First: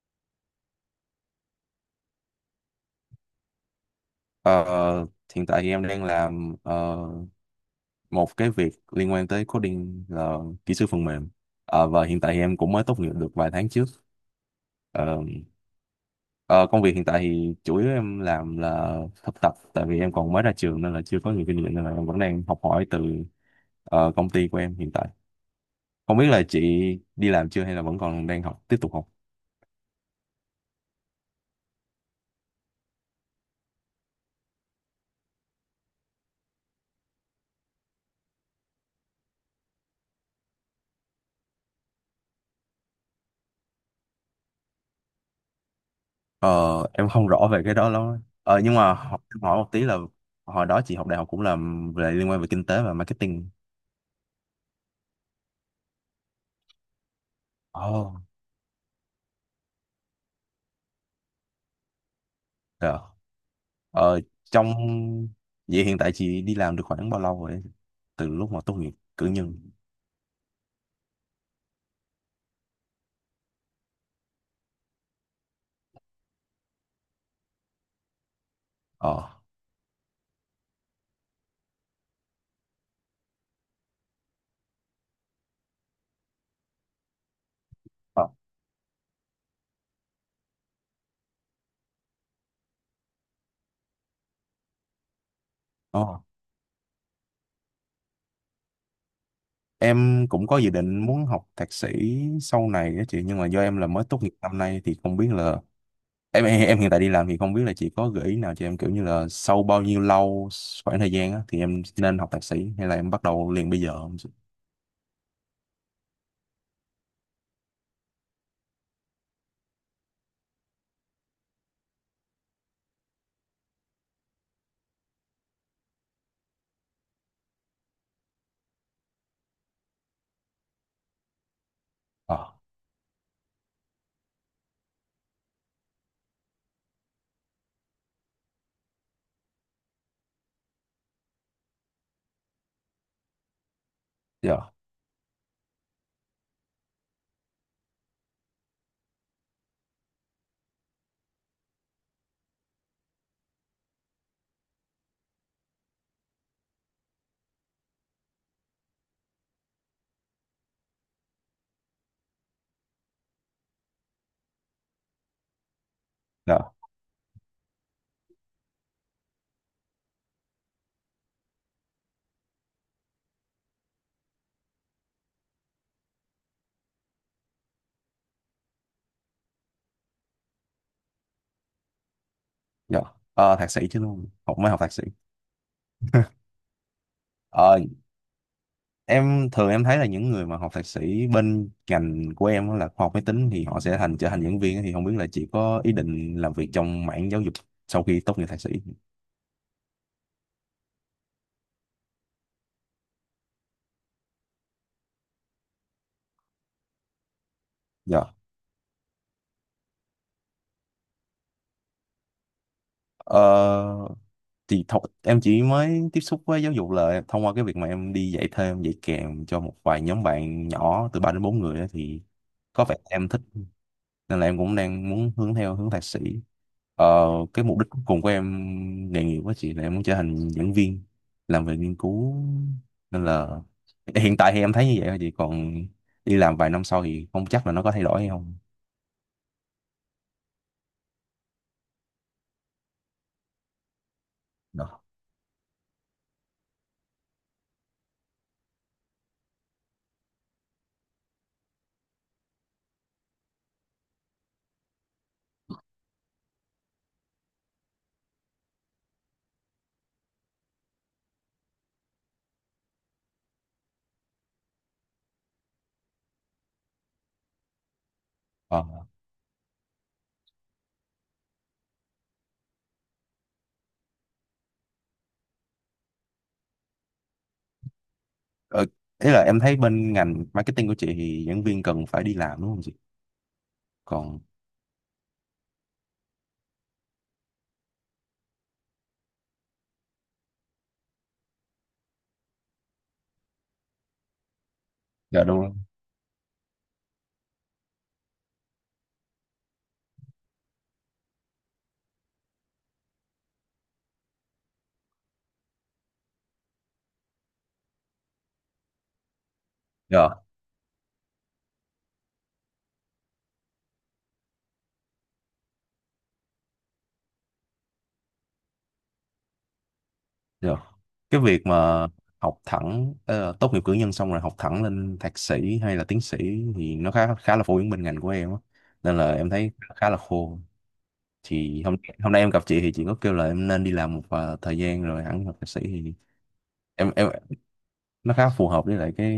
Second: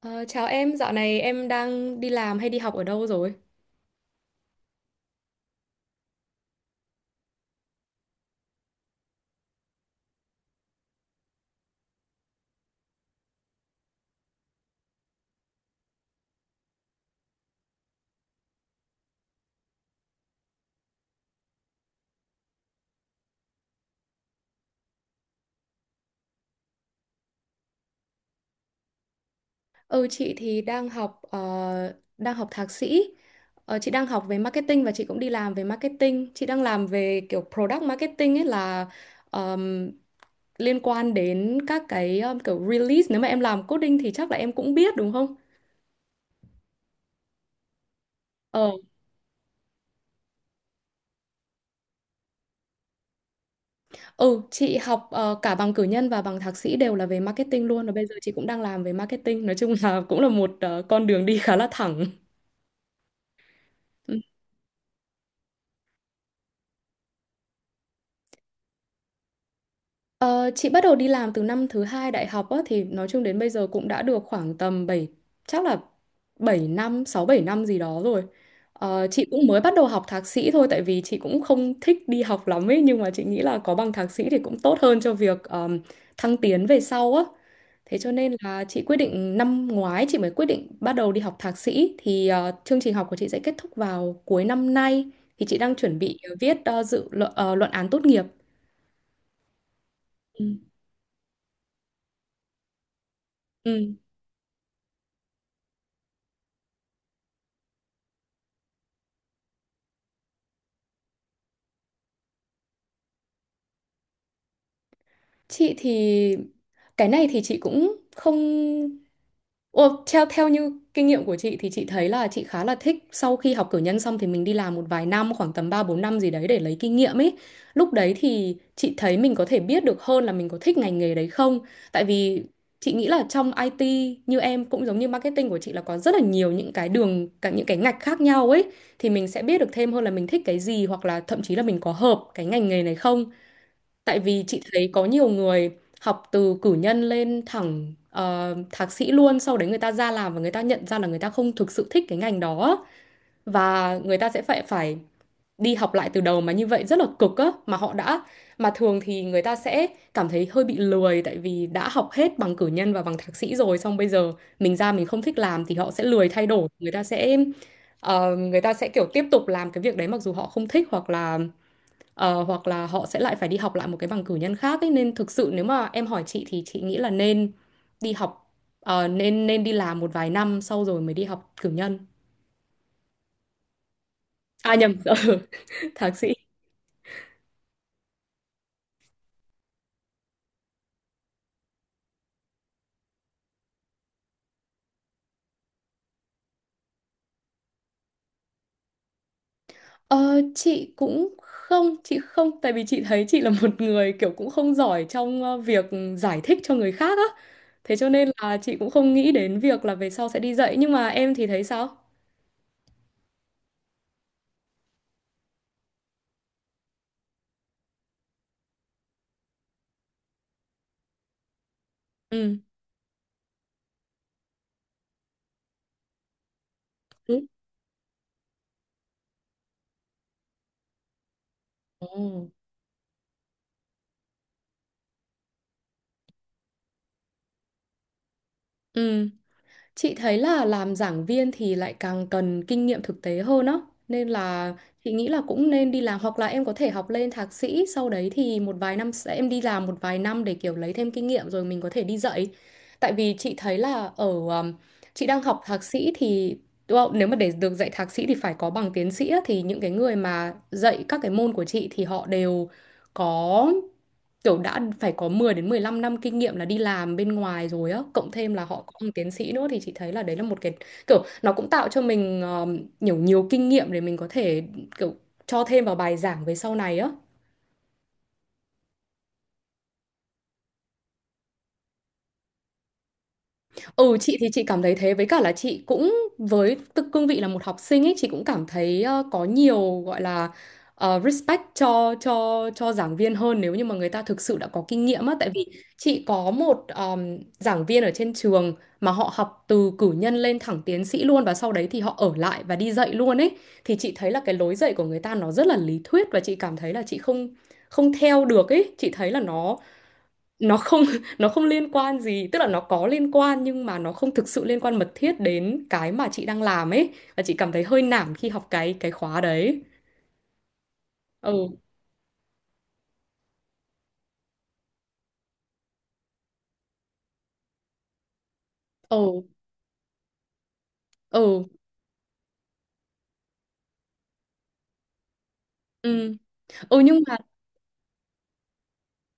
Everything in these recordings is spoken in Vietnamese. Ờ, chào em, dạo này em đang đi làm hay đi học ở đâu rồi? Ờ, Hiện tại thì em đang làm một cái việc liên quan tới coding là kỹ sư phần mềm. Ờ, và hiện tại thì em cũng mới tốt nghiệp được vài tháng trước. Ờ, ờ, Công việc hiện tại thì chủ yếu em làm là thực tập, tại vì em còn mới ra trường nên là chưa có nhiều kinh nghiệm nên là em vẫn đang học hỏi từ công ty của em hiện tại. Không biết là chị đi làm chưa hay là vẫn còn đang học, tiếp tục học? Ừ, chị thì đang học thạc sĩ. Chị đang học về marketing và chị cũng đi làm về marketing. Chị đang làm về kiểu product marketing ấy là ờm, liên quan đến các cái kiểu release. Nếu mà em làm coding thì chắc là em cũng biết đúng không? Ờ, em không rõ về cái đó lắm. Ờ, Ờ, nhưng mà hỏi, em hỏi một tí là hồi đó chị học đại học cũng làm về liên quan về kinh tế và marketing. ừ, chị học cả bằng cử nhân và bằng thạc sĩ đều là về marketing luôn. Và bây giờ Ồ, chị cũng đang làm về marketing. Nói chung là cũng là một con đường đi khá là thẳng. dạ. Ờ, Ừ. trong Vậy hiện tại chị đi làm được khoảng bao lâu rồi? Từ lúc mà tốt nghiệp cử nhân. Ờ, chị bắt đầu đi làm từ năm thứ hai đại học á, thì nói chung đến bây giờ cũng đã được khoảng tầm bảy, chắc là 7 năm, 6-7 năm gì đó rồi. Chị Ờ. cũng mới bắt đầu học thạc sĩ thôi tại vì chị cũng không thích đi học lắm ấy nhưng mà chị nghĩ là có bằng thạc sĩ thì cũng tốt hơn cho việc thăng tiến về sau á. Thế cho Ờ. nên là chị quyết định năm ngoái chị mới quyết định bắt đầu đi học thạc sĩ thì chương trình học của chị sẽ kết thúc vào cuối năm nay thì chị đang chuẩn bị Ờ. viết luận án tốt nghiệp. Em Ừ. cũng có dự định muốn học thạc sĩ sau này á chị, nhưng mà do em là Ừ. mới tốt nghiệp năm nay thì không biết là em hiện tại đi làm thì không biết là chị có gợi ý nào cho em kiểu như là sau bao nhiêu lâu khoảng thời gian á, thì em nên học thạc sĩ hay là em bắt đầu liền bây giờ không chị? Chị thì cái này thì chị cũng không. Ồ, theo theo như kinh nghiệm của chị thì chị thấy là chị khá là thích sau khi học cử nhân xong thì mình đi làm một vài năm khoảng tầm 3-4 năm gì đấy để lấy kinh nghiệm ấy. Lúc đấy thì chị thấy mình có thể biết được hơn là mình có thích ngành nghề đấy không. Tại Ờ, vì chị nghĩ là trong IT như em cũng giống như marketing của chị là có rất là nhiều những cái đường cả những cái ngạch khác nhau ấy thì mình sẽ biết được thêm hơn là mình thích cái gì hoặc là thậm chí là mình có hợp cái ngành nghề này không. Tại vì chị dạ, thấy có nhiều người học từ cử nhân lên thẳng thạc sĩ luôn, sau đấy người ta ra làm và người ta nhận ra là người ta không thực sự thích cái ngành đó và người ta sẽ phải phải đi học lại từ đầu mà như vậy rất là cực á, mà họ đã, mà thường thì người ta sẽ cảm thấy hơi bị lười tại vì đã học hết bằng cử nhân và bằng thạc sĩ rồi xong bây giờ mình ra mình không thích làm thì họ sẽ lười thay dạ, đổi, người ta sẽ kiểu tiếp tục làm cái việc đấy mặc dù họ không thích, hoặc là hoặc là họ sẽ lại phải đi học lại một cái bằng cử nhân khác ấy. Nên thực sự nếu mà em hỏi chị thì chị nghĩ là nên đi học nên đi làm một vài năm sau rồi mới đi học cử nhân, dạ. Thạc sĩ chứ luôn, mới à học thạc nhầm, sĩ. Thạc sĩ. Ờ, em thường em thấy là những người mà học thạc sĩ bên ngành của em á là khoa học máy tính thì họ sẽ trở thành giảng viên á, thì không biết là chị có ý định làm việc trong mảng giáo dục sau khi tốt nghiệp thạc sĩ. Chị không, tại vì chị thấy chị là một người kiểu cũng không giỏi trong việc giải thích cho người khác á, thế cho nên Dạ. là chị cũng không nghĩ đến việc là về sau sẽ đi dạy, nhưng mà em thì thấy sao? Ờ, thì em chỉ mới tiếp xúc với giáo dục là thông qua cái việc mà em đi dạy thêm dạy kèm cho một vài nhóm bạn nhỏ từ 3 đến 4 người á, thì Ừ. có vẻ em thích nên là em cũng đang muốn hướng theo hướng thạc sĩ. ờ, Ừ. cái mục đích cuối cùng của em nghề nghiệp với chị là em muốn trở thành giảng viên làm về nghiên Ồ. cứu, nên là hiện tại thì em thấy như vậy thôi chị, còn đi làm vài năm sau thì không chắc là nó có thay đổi hay không. Ừ. Chị thấy là làm giảng viên thì lại càng cần kinh nghiệm thực tế hơn á. Nên là Đó. chị nghĩ là cũng nên đi làm hoặc là em có thể học lên thạc sĩ, sau đấy thì một vài năm em đi làm một vài năm để kiểu lấy thêm kinh nghiệm rồi mình có thể đi dạy. Tại vì chị thấy là ở um, chị đang học thạc sĩ thì nếu mà để được dạy thạc sĩ thì phải có bằng tiến sĩ á, thì những cái người mà dạy các cái môn của chị thì họ đều có, kiểu đã phải có 10 đến 15 năm kinh nghiệm là đi làm bên ngoài rồi á, cộng thêm là ờ, họ có bằng tiến sĩ nữa, thì chị thấy là đấy là một cái kiểu nó cũng tạo cho mình nhiều nhiều kinh nghiệm để mình có thể kiểu cho thêm vào bài giảng về sau này á. ờ, Ý là em thấy bên ngành marketing của chị thì giảng viên cần phải đi làm đúng không chị? Ừ, chị Còn thì chị cảm thấy thế, với cả là chị cũng với tư cương vị là một học sinh ấy, chị cũng cảm thấy có nhiều, gọi là respect cho giảng viên hơn nếu như mà người ta thực sự đã có kinh nghiệm á, dạ tại đúng vì rồi, chị có một giảng viên ở trên trường mà họ học từ cử nhân lên thẳng tiến sĩ luôn và sau đấy thì họ ở lại và đi dạy luôn ấy, thì chị thấy là cái lối dạy của người ta nó rất là lý thuyết và chị cảm thấy là chị không không theo được ấy, chị thấy là nó dạ, nó không nó không liên quan gì, tức là nó có liên quan nhưng mà nó không thực sự liên quan mật thiết đến cái mà chị đang làm ấy, và chị cảm thấy hơi nản khi học cái khóa đấy. dạ. Cái việc Ừ. mà học thẳng tốt nghiệp cử nhân xong rồi học thẳng lên thạc sĩ hay là tiến sĩ thì nó khá khá là phổ biến bên ngành của em á, nên Ừ. là em thấy khá là khô. Ừ. Thì hôm hôm nay em gặp chị thì chị có kêu là em nên đi làm một thời gian rồi hẳn học thạc sĩ thì Ừ. Ừ. em Nhưng em mà nó khá phù hợp với lại cái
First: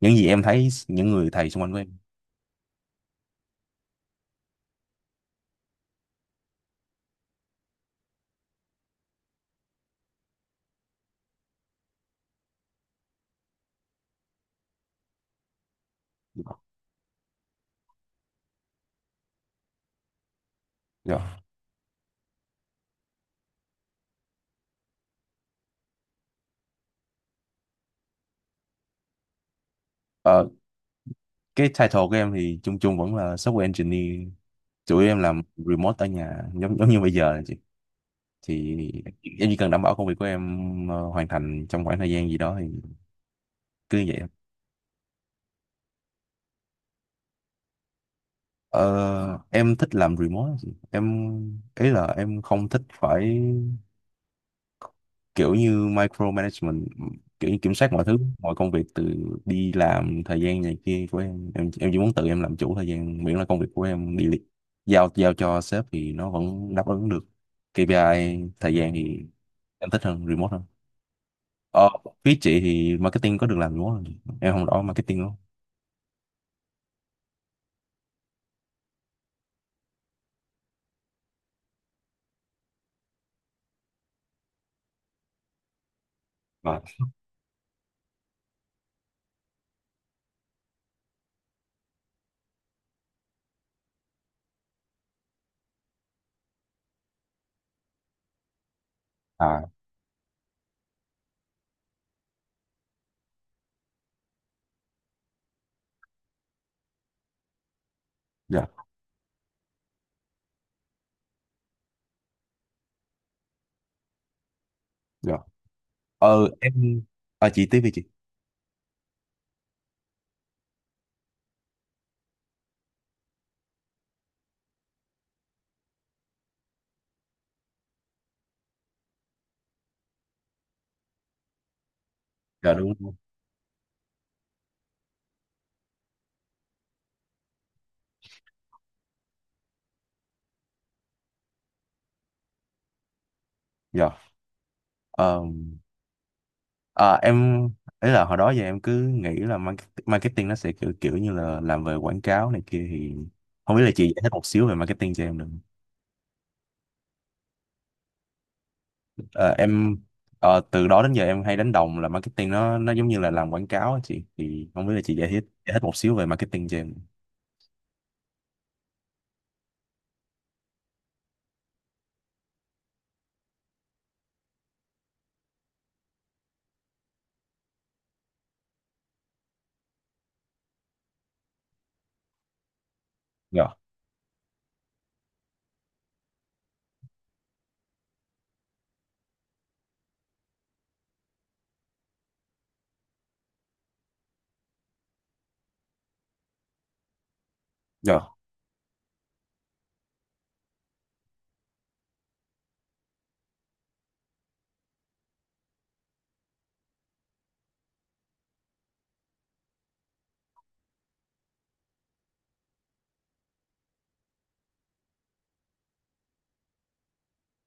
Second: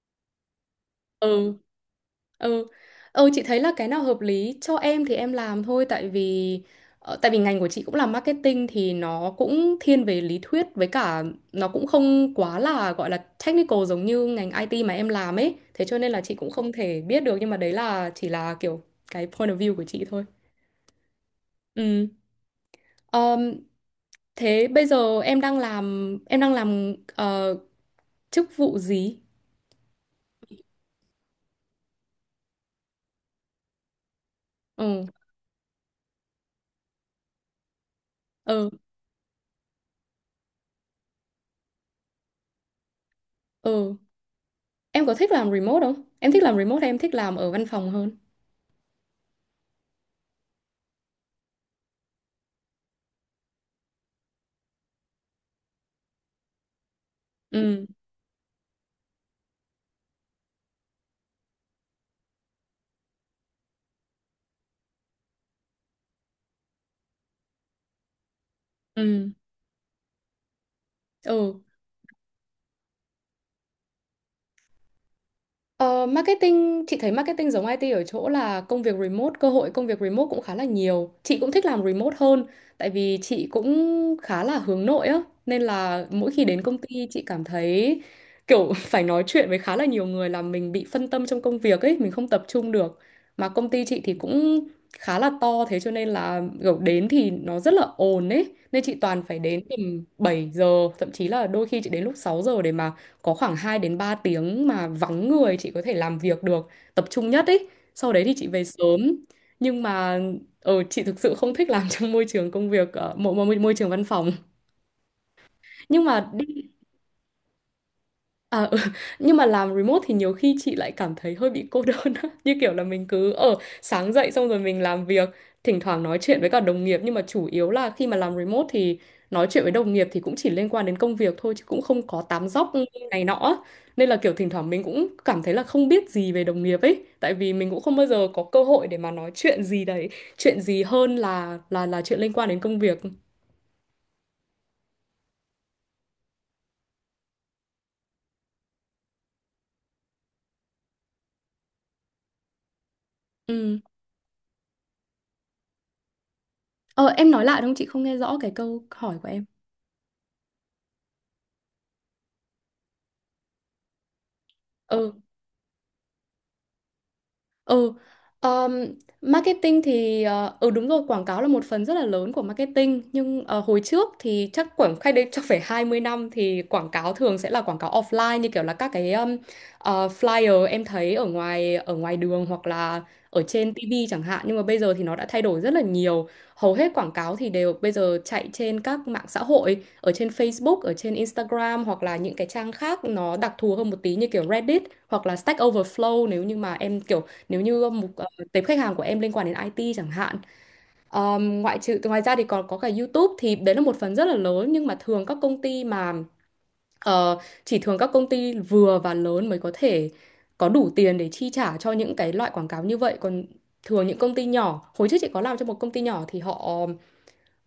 những gì em thấy những người thầy ừ. xung quanh của em. Ừ. Ừ, chị thấy là cái nào hợp lý cho em thì em làm thôi, tại vì tại vì ngành của chị cũng là marketing thì nó cũng thiên về lý thuyết, với cả nó cũng không quá là, gọi là technical giống như ngành IT mà em làm ấy. Thế cho nên là chị cũng không thể biết được, nhưng mà đấy là chỉ là kiểu cái point of view của chị thôi. Dạ. Ừ. Ờm, thế bây giờ em đang làm, em đang làm chức vụ gì? Ờ, cái title của em thì chung chung vẫn là software engineer, chủ Ừ. yếu em làm remote ở nhà giống giống như bây giờ Ừ. thì em chỉ cần đảm bảo công việc của em hoàn thành trong khoảng thời gian gì đó thì Ừ. cứ như vậy thôi. Em có thích làm remote không? Em thích làm remote hay em thích làm ở văn phòng hơn? Ờ, em thích làm remote. Em ý là em không thích phải kiểu như micromanagement, kiểu như kiểm Ừ, soát mọi thứ mọi công việc từ đi làm thời gian này kia của Em chỉ muốn tự em làm chủ thời gian miễn là công việc của em giao giao cho sếp thì nó vẫn đáp ứng được KPI thời gian, thì ừ, em thích hơn remote hơn. ừ. ờ, Phía chị thì marketing có được làm remote không em không rõ marketing? Ờ, marketing, chị thấy marketing giống IT ở chỗ là công việc remote, cơ hội công việc remote cũng khá là nhiều. Chị cũng thích làm remote hơn, tại vì chị cũng khá là hướng nội á, nên là mỗi khi đến công Rồi. ty chị cảm thấy kiểu phải nói chuyện với khá là nhiều người là mình bị phân tâm trong công việc ấy, mình không tập trung được. Mà công ty chị thì cũng khá là to, thế cho nên là kiểu đến thì nó rất là ồn ấy, nên chị toàn phải đến À, tầm 7 giờ, thậm chí là đôi khi chị đến lúc 6 giờ để mà có khoảng 2 đến 3 tiếng mà vắng người chị có thể làm việc được, tập trung nhất ấy. Sau đấy thì chị về dạ, sớm. Nhưng mà chị thực sự không thích làm trong môi trường công việc ở môi trường văn phòng. dạ. Nhưng mà. Ờ, em... À chị tiếp đi chị. À, ừ. Nhưng mà làm remote thì nhiều khi chị lại cảm thấy hơi bị cô đơn á. Như kiểu là mình cứ ở, sáng dậy xong rồi mình làm việc, thỉnh thoảng nói chuyện với cả đồng nghiệp, nhưng mà chủ yếu là khi mà làm remote thì nói chuyện với đồng nghiệp thì cũng chỉ liên quan đến công việc thôi chứ cũng không có tám dóc Dạ, đúng rồi. này nọ á. Nên là kiểu thỉnh thoảng mình cũng cảm thấy là không biết gì về đồng nghiệp ấy, tại vì mình cũng không bao giờ có cơ hội để mà nói chuyện gì đấy, chuyện gì hơn là chuyện liên quan đến công việc. Dạ. Ờ, à, em... Ý là hồi đó giờ em cứ nghĩ là marketing nó sẽ kiểu, kiểu như là làm về quảng cáo này kia thì... Không Ừ. biết là chị giải thích một xíu về marketing cho em được không? Ờ em nói lại đúng không? Chị không nghe rõ cái câu hỏi của Ờ, em... Ờ, từ đó đến giờ em hay đánh đồng là marketing nó giống như là làm quảng cáo á chị. Thì không biết là chị em. Giải thích một xíu về marketing cho em. Ừ, um, marketing thì ừ đúng rồi, quảng cáo là một phần rất là lớn của marketing, nhưng hồi trước thì chắc khoảng cách đây chắc phải 20 năm thì quảng cáo thường sẽ là quảng cáo offline, như kiểu là các cái flyer em thấy ở ngoài đường hoặc là ở trên Dạ, TV chẳng hạn, nhưng mà bây giờ thì nó đã thay đổi rất là nhiều. Hầu hết quảng cáo thì đều bây giờ chạy trên các mạng xã hội, ở trên Facebook, ở trên Instagram hoặc là những cái trang khác nó đặc thù hơn một tí như kiểu Reddit hoặc là Stack Overflow, nếu như mà em kiểu, nếu như mục dạ, tệp khách hàng của em liên quan đến IT chẳng hạn. Ngoại trừ Ngoài ra thì còn có cả YouTube, thì đấy là một phần rất là lớn, nhưng mà thường các công ty mà ờ, chỉ, thường các công ty vừa và lớn mới có thể có đủ tiền để chi trả cho những cái loại quảng cáo như vậy, còn thường những công ty nhỏ, hồi trước chị có làm cho một công ty nhỏ thì họ,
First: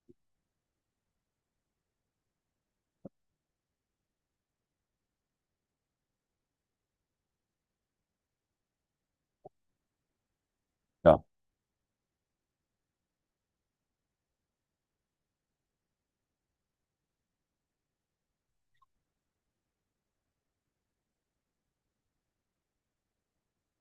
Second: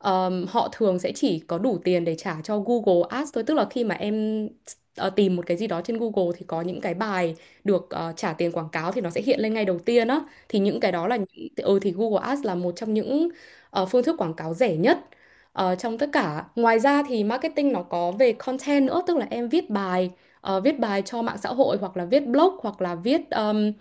Họ thường sẽ chỉ có đủ tiền để trả cho Google Ads thôi, tức là khi mà em tìm một cái gì đó trên Google thì có những cái bài được trả tiền quảng cáo thì nó sẽ hiện lên ngay đầu tiên á, thì những cái đó là dạ, những, thì Google Ads là một trong những phương thức quảng cáo rẻ nhất trong tất cả. Ngoài ra thì marketing nó có về content nữa, tức là em viết bài, cho mạng xã hội hoặc là viết blog hoặc là viết ờm,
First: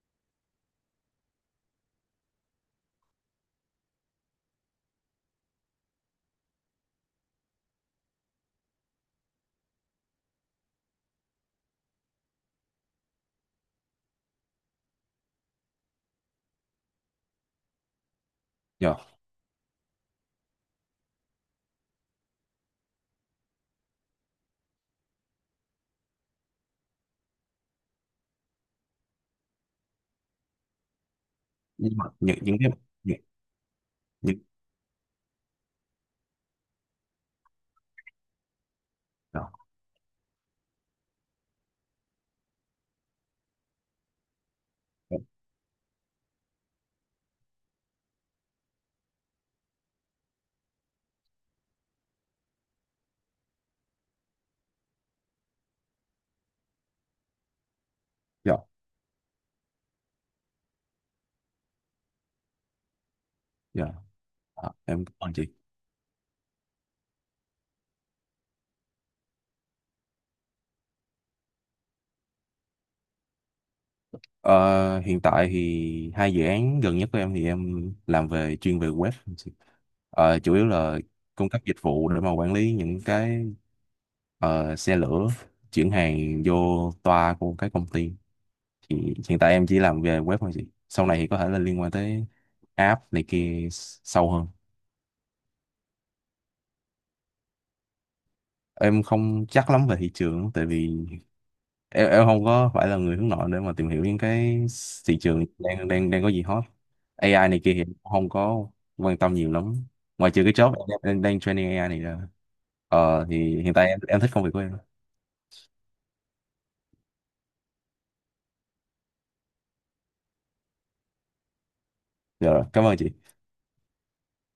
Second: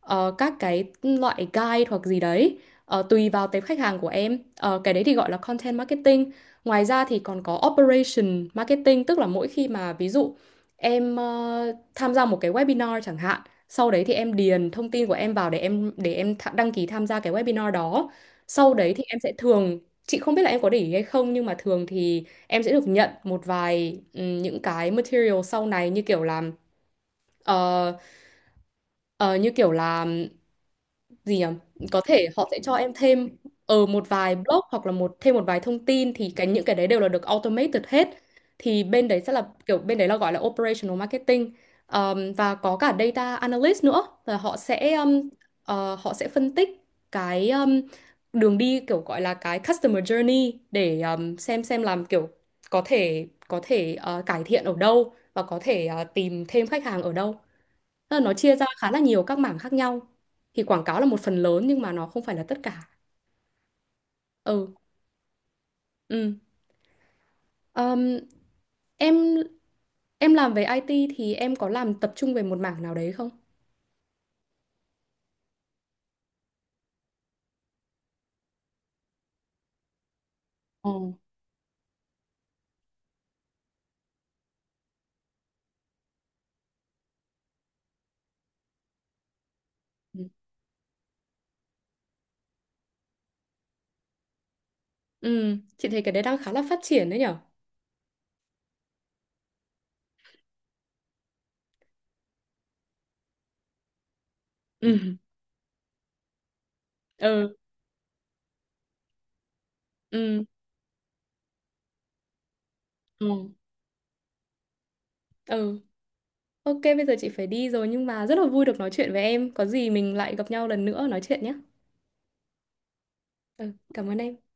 ờ, các cái loại guide hoặc gì đấy. Tùy vào tệp khách hàng của em. Ờ, cái đấy thì gọi là content marketing. Ngoài ra thì còn có operation marketing, tức là mỗi khi mà ví dụ em tham gia một cái webinar chẳng hạn, sau đấy thì em điền thông tin của em vào để em đăng ký tham gia cái webinar đó, sau đấy dạ. thì em sẽ thường, chị không biết là em có để ý hay không nhưng mà thường thì em sẽ được nhận một vài, những cái material sau này như kiểu là, ờ, ờ, như kiểu là gì nhỉ? Nhưng Có mà thể họ những sẽ cái... cho em Những, thêm ở một vài những, blog hoặc là một, thêm một vài thông tin, thì cái những cái đấy đều là được automated hết. Thì bên đấy sẽ dạ, là kiểu, bên đấy là gọi là operational marketing. Và có cả data analyst nữa, là họ sẽ họ sẽ phân tích cái đường đi, kiểu gọi là cái customer journey để xem làm kiểu có thể cải thiện ở đâu và có thể tìm thêm khách hàng ở đâu. Tức là nó chia dạ, ra khá là nhiều các mảng khác nhau. Thì quảng cáo là một phần lớn, nhưng mà nó không phải là tất cả. dạ. Ờ, Ừ, em cảm ơn chị. ừ. Ờm, em em làm về IT thì em có làm tập trung về một mảng nào đấy không? Ờ, hiện tại thì hai dự án gần nhất của em thì em làm về chuyên về web. Ờ, chủ yếu là Ồ. cung cấp dịch vụ để mà quản lý những cái xe lửa chuyển hàng vô toa của cái công ty, thì hiện tại em chỉ làm về Ừ. web thôi chị, sau này thì có thể là liên quan tới app này kia sâu hơn. Ừ, chị thấy cái đấy đang khá là phát triển đấy nhở? Em không chắc lắm về thị trường tại vì em không có phải là người hướng nội để mà tìm hiểu những cái Ừ. thị trường đang đang đang có gì hot, AI Ừ, này kia thì em cũng không có quan tâm nhiều lắm, ngoài ừ, trừ cái job em đang training AI này ra. Ờ ừ, thì hiện tại em thích công việc của em. ừ. Ok, bây giờ chị phải đi rồi nhưng mà rất là vui được nói chuyện với em. Có gì mình lại gặp nhau lần nữa nói chuyện nhé. Dạ rồi, cảm ơn chị. Ừ, cảm ơn em.